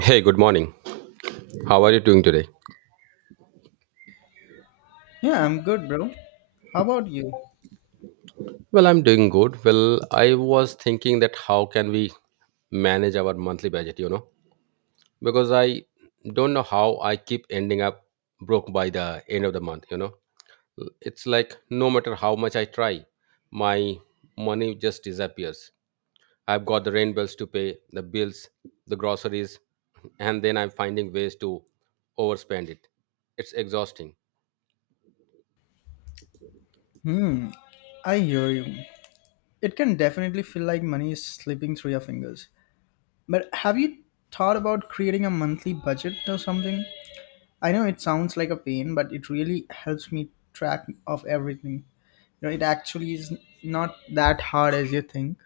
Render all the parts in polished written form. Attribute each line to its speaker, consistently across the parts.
Speaker 1: Hey, good morning. How are you doing today?
Speaker 2: Yeah, I'm good, bro. How about you?
Speaker 1: Well, I'm doing good. I was thinking that how can we manage our monthly budget, you know? Because I don't know how I keep ending up broke by the end of the month, you know? It's like no matter how much I try, my money just disappears. I've got the rent bills to pay, the bills, the groceries, and then I'm finding ways to overspend it. It's exhausting.
Speaker 2: Hmm, I hear you. It can definitely feel like money is slipping through your fingers. But have you thought about creating a monthly budget or something? I know it sounds like a pain, but it really helps me track of everything. You know, it actually is not that hard as you think.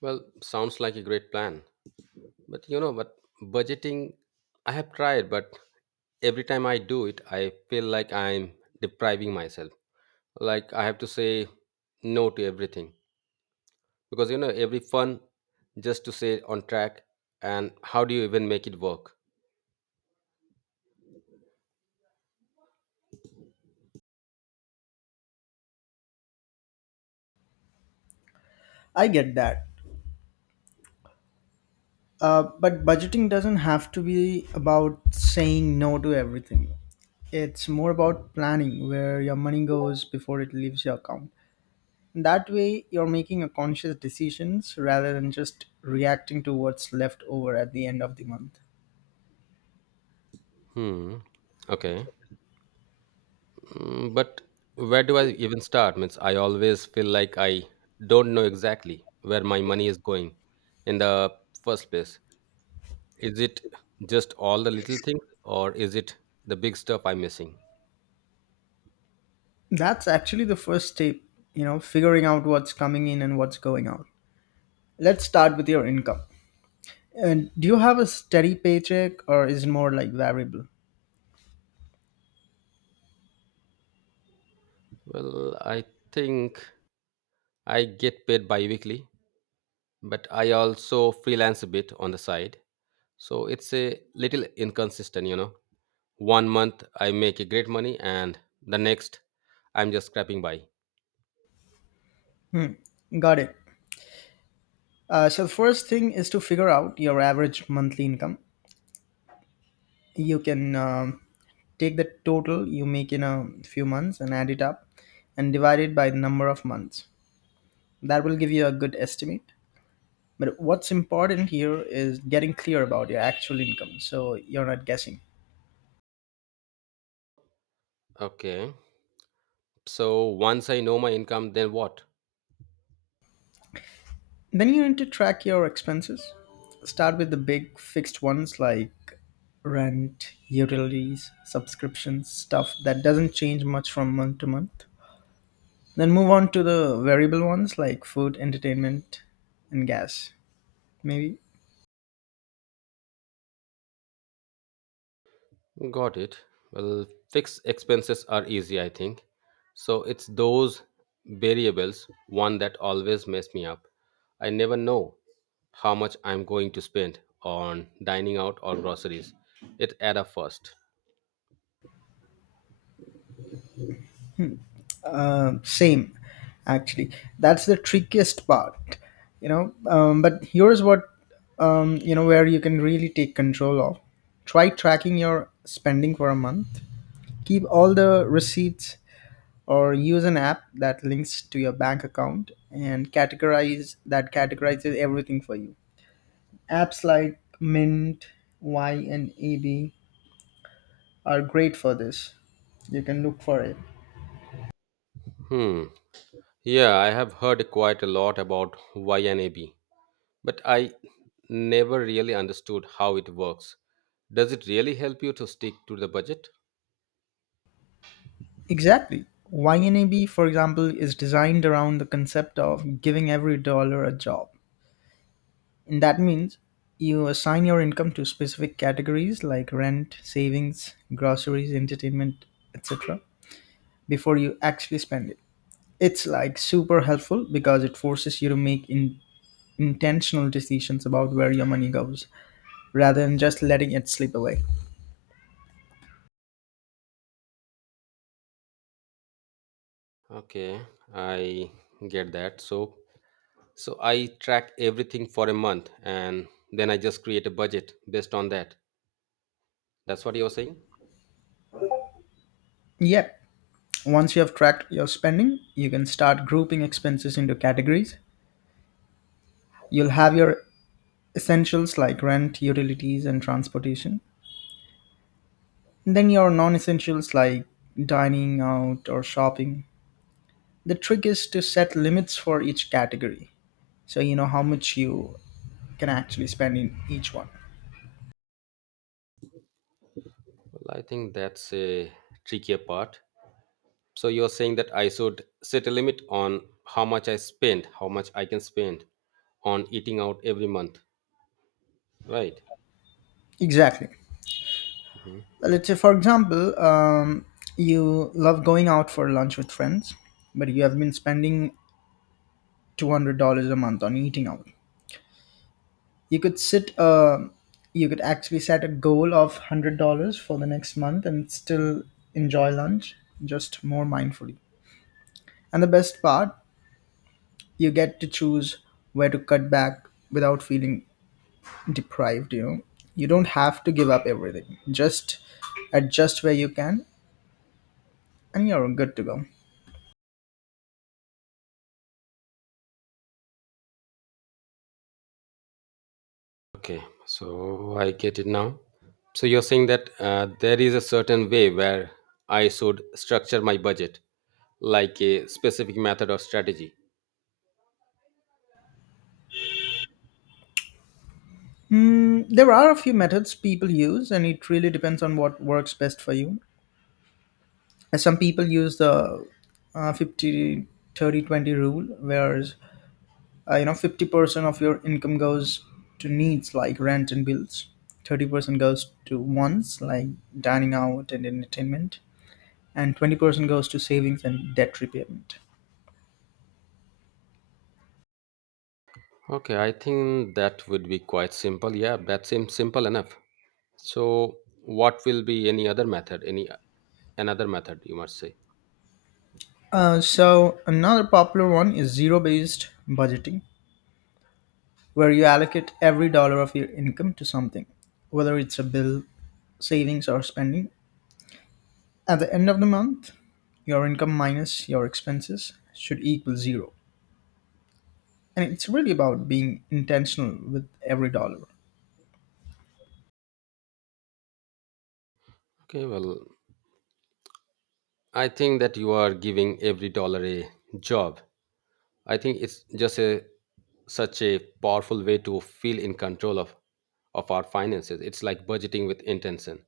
Speaker 1: Well, sounds like a great plan. But budgeting, I have tried, but every time I do it, I feel like I'm depriving myself. Like I have to say no to everything because every fun just to say on track. And how do you even make it work?
Speaker 2: I get that. But budgeting doesn't have to be about saying no to everything. It's more about planning where your money goes before it leaves your account. That way, you're making a conscious decisions rather than just reacting to what's left over at the end of the month.
Speaker 1: Hmm. Okay. But where do I even start? Means I always feel like I don't know exactly where my money is going in the first place. Is it just all the little things or is it the big stuff I'm missing?
Speaker 2: That's actually the first step, you know, figuring out what's coming in and what's going out. Let's start with your income. And do you have a steady paycheck or is it more like variable?
Speaker 1: I think I get paid bi-weekly, but I also freelance a bit on the side. So it's a little inconsistent, you know. One month I make a great money and the next I'm just scrapping by.
Speaker 2: Got it. So the first thing is to figure out your average monthly income. You can take the total you make in a few months and add it up and divide it by the number of months. That will give you a good estimate. But what's important here is getting clear about your actual income so you're not guessing.
Speaker 1: Okay. So once I know my income, then what?
Speaker 2: Then you need to track your expenses. Start with the big fixed ones like rent, utilities, subscriptions, stuff that doesn't change much from month to month. Then move on to the variable ones like food, entertainment, and gas, maybe.
Speaker 1: Got it. Well, fixed expenses are easy, I think. So it's those variables, one that always mess me up. I never know how much I'm going to spend on dining out or groceries. It add up first.
Speaker 2: Same, actually. That's the trickiest part, you know. But here's where you can really take control of. Try tracking your spending for a month. Keep all the receipts or use an app that links to your bank account and categorizes everything for you. Apps like Mint, Y, and AB are great for this. You can look for it.
Speaker 1: Hmm. Yeah, I have heard quite a lot about YNAB, but I never really understood how it works. Does it really help you to stick to the budget?
Speaker 2: Exactly. YNAB, for example, is designed around the concept of giving every dollar a job. And that means you assign your income to specific categories like rent, savings, groceries, entertainment, etc., before you actually spend it. It's like super helpful because it forces you to make intentional decisions about where your money goes rather than just letting it slip away.
Speaker 1: Okay, I get that. So I track everything for a month and then I just create a budget based on that. That's what you're saying?
Speaker 2: Yet, once you have tracked your spending, you can start grouping expenses into categories. You'll have your essentials like rent, utilities, and transportation. Then your non essentials like dining out or shopping. The trick is to set limits for each category. So you know how much you can actually spend in each one.
Speaker 1: Well, I think that's a trickier part. So you're saying that I should set a limit on how much I spend, how much I can spend on eating out every month, right?
Speaker 2: Exactly.
Speaker 1: Mhm.
Speaker 2: Well, let's say, for example, you love going out for lunch with friends, but you have been spending $200 a month on eating out. you could sit uh, you could actually set a goal of $100 for the next month and still enjoy lunch just more mindfully. And the best part, you get to choose where to cut back without feeling deprived, you know. You don't have to give up everything, just adjust where you can, and you're good to go.
Speaker 1: Okay, so I get it now. So you're saying that there is a certain way where I should structure my budget, like a specific method or strategy.
Speaker 2: There are a few methods people use, and it really depends on what works best for you. Some people use the 50-30-20 rule, whereas you know, 50% of your income goes to needs like rent and bills, 30% goes to wants like dining out and entertainment, and 20% goes to savings and debt repayment.
Speaker 1: Okay, I think that would be quite simple. Yeah, that seems simple enough. So what will be any other method? Any another method you must say.
Speaker 2: So another popular one is zero based budgeting, where you allocate every dollar of your income to something, whether it's a bill, savings or spending. At the end of the month your income minus your expenses should equal zero, and it's really about being intentional with every dollar.
Speaker 1: Okay, well, I think that you are giving every dollar a job. I think it's just a such a powerful way to feel in control of our finances. It's like budgeting with intention.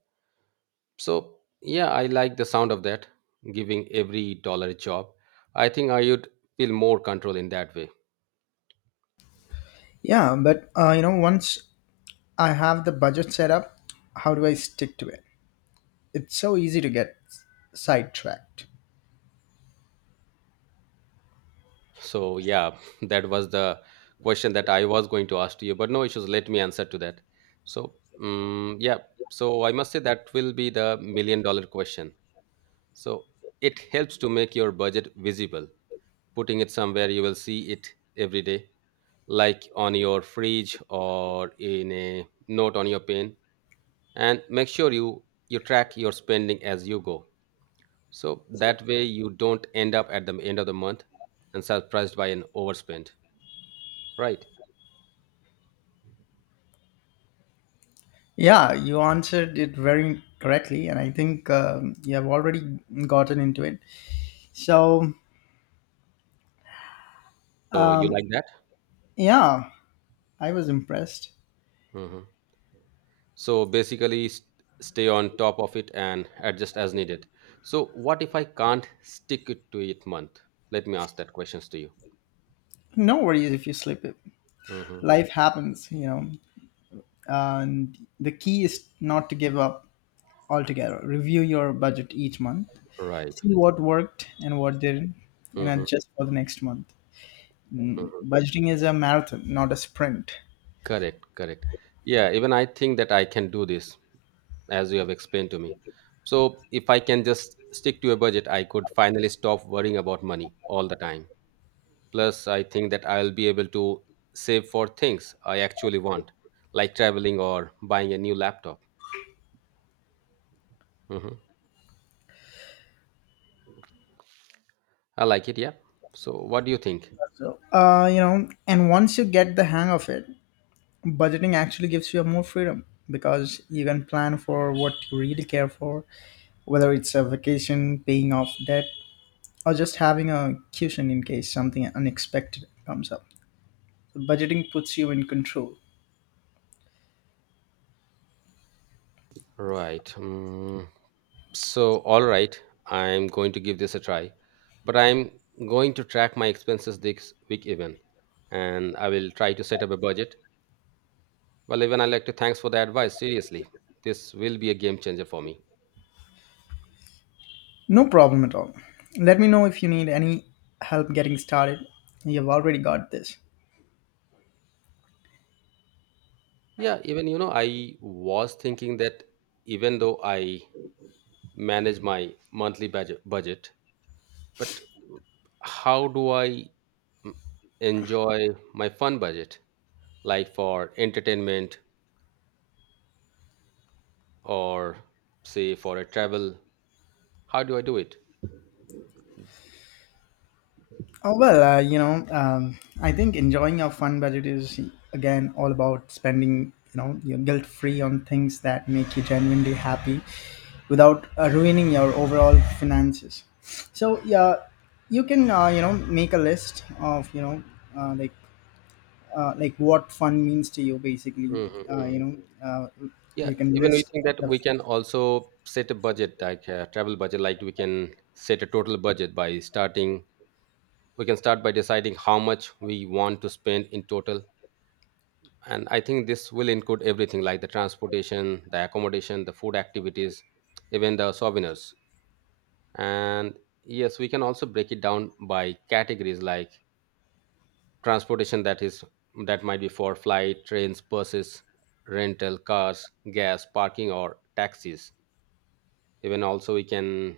Speaker 1: So, yeah, I like the sound of that, giving every dollar a job. I think I would feel more control in that way.
Speaker 2: Yeah, but you know, once I have the budget set up, how do I stick to it? It's so easy to get sidetracked.
Speaker 1: So, yeah, that was the question that I was going to ask to you, but no issues. Let me answer to that. So, yeah, so I must say that will be the million dollar question. So, it helps to make your budget visible. Putting it somewhere, you will see it every day, like on your fridge or in a note on your pen, and make sure you track your spending as you go, so that way you don't end up at the end of the month and surprised by an overspend, right?
Speaker 2: Yeah, you answered it very correctly, and I think you have already gotten into it. So,
Speaker 1: So you like that.
Speaker 2: yeah, I was impressed.
Speaker 1: Hmm. So basically stay on top of it and adjust as needed. So what if I can't stick it to it month, let me ask that questions to you.
Speaker 2: No worries if you slip it.
Speaker 1: Hmm.
Speaker 2: Life happens, you know, and the key is not to give up altogether. Review your budget each month,
Speaker 1: Right.
Speaker 2: see what worked and what didn't, and
Speaker 1: Hmm, hmm.
Speaker 2: adjust for the next month. Budgeting is a marathon not a sprint.
Speaker 1: Correct, correct. Yeah, even I think that I can do this as you have explained to me. So, if I can just stick to a budget, I could finally stop worrying about money all the time. Plus, I think that I'll be able to save for things I actually want, like traveling or buying a new laptop. Mhm. I like it, yeah. So, what do you think?
Speaker 2: So you know, and once you get the hang of it, budgeting actually gives you more freedom, because you can plan for what you really care for, whether it's a vacation, paying off debt, or just having a cushion in case something unexpected comes up. Budgeting puts you in control.
Speaker 1: Right. So, all right, I'm going to give this a try, but I'm going to track my expenses this week even, and I will try to set up a budget. Well, even I like to thanks for the advice. Seriously, this will be a game changer for me.
Speaker 2: No problem at all, let me know if you need any help getting started. You've already got this.
Speaker 1: Yeah, even you know, I was thinking that even though I manage my monthly budget, but how do I enjoy my fun budget, like for entertainment or say for a travel? How do I do it?
Speaker 2: Oh, well, you know, I think enjoying a fun budget is again all about spending, you know, your guilt free on things that make you genuinely happy without ruining your overall finances. So, yeah, you can, you know, make a list of, uh, like, like what fun means to you basically. Uh,
Speaker 1: Mm-hmm.
Speaker 2: you know, uh,
Speaker 1: Yeah,
Speaker 2: you can
Speaker 1: even we
Speaker 2: list
Speaker 1: think that
Speaker 2: the
Speaker 1: we can also set a budget, like a travel budget, like we can set a total budget by starting we can start by deciding how much we want to spend in total. And I think this will include everything like the transportation, the accommodation, the food, activities, even the souvenirs. And yes, we can also break it down by categories, like transportation, that might be for flight, trains, buses, rental cars, gas, parking or taxis. Even also we can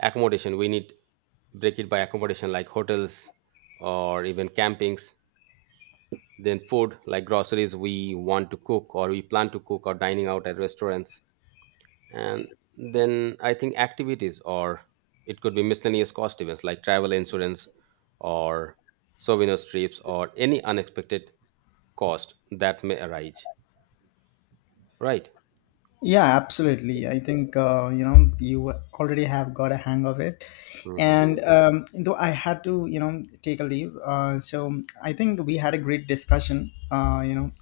Speaker 1: accommodation, we need break it by accommodation, like hotels or even campings. Then food, like groceries we want to cook or we plan to cook, or dining out at restaurants. And then I think activities, or it could be miscellaneous cost events like travel insurance, or souvenir trips, or any unexpected cost that may arise, right?
Speaker 2: Yeah, absolutely. I think you know, you already have got a hang of it,
Speaker 1: Hmm.
Speaker 2: and though I had to you know take a leave, so I think we had a great discussion, you know,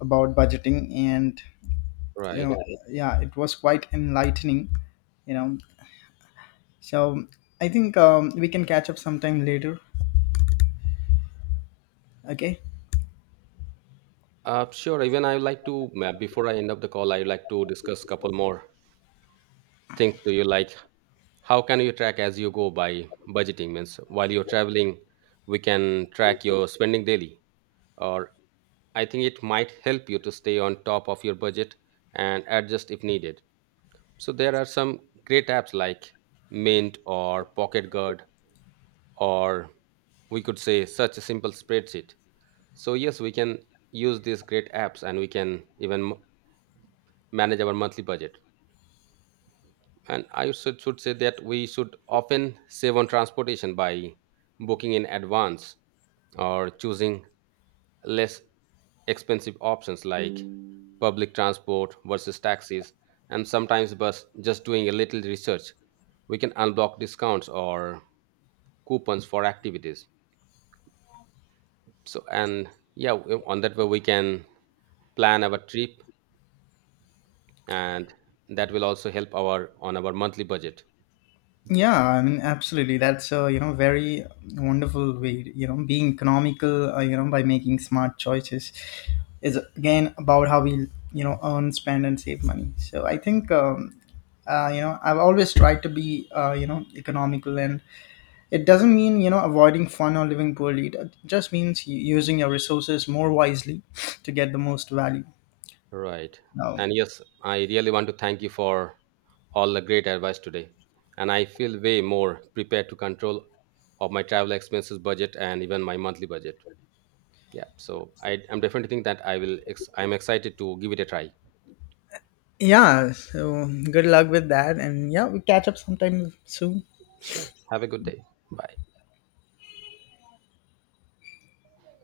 Speaker 2: about budgeting, and you know,
Speaker 1: Right.
Speaker 2: right. Yeah, it was quite enlightening, you know. So I think we can catch up sometime later. Okay.
Speaker 1: Sure, even I would like to, before I end up the call, I would like to discuss couple more things to you, like how can you track as you go by budgeting means. While you're traveling, we can track your spending daily, or I think it might help you to stay on top of your budget and adjust if needed. So there are some great apps like Mint or Pocket Guard, or we could say such a simple spreadsheet. So yes, we can use these great apps and we can even manage our monthly budget. And I should say that we should often save on transportation by booking in advance or choosing less expensive options like public transport versus taxis, and sometimes bus. Just doing a little research, we can unblock discounts or coupons for activities. So, and yeah, on that way we can plan our trip, and that will also help our on our monthly budget.
Speaker 2: Yeah, I mean, absolutely. That's a you know very wonderful way. You know, being economical, you know, by making smart choices, is again about how we you know earn, spend, and save money. So I think you know, I've always tried to be you know, economical, and it doesn't mean you know avoiding fun or living poorly. It just means using your resources more wisely to get the most value.
Speaker 1: Right. And
Speaker 2: Um,
Speaker 1: yes, I really want to thank you for all the great advice today. And I feel way more prepared to control of my travel expenses budget and even my monthly budget. Yeah. So I'm definitely think that I will, I'm excited to give it a try.
Speaker 2: yeah. So good luck with that, and yeah, we catch up sometime soon.
Speaker 1: Sure. Have a good day. Bye.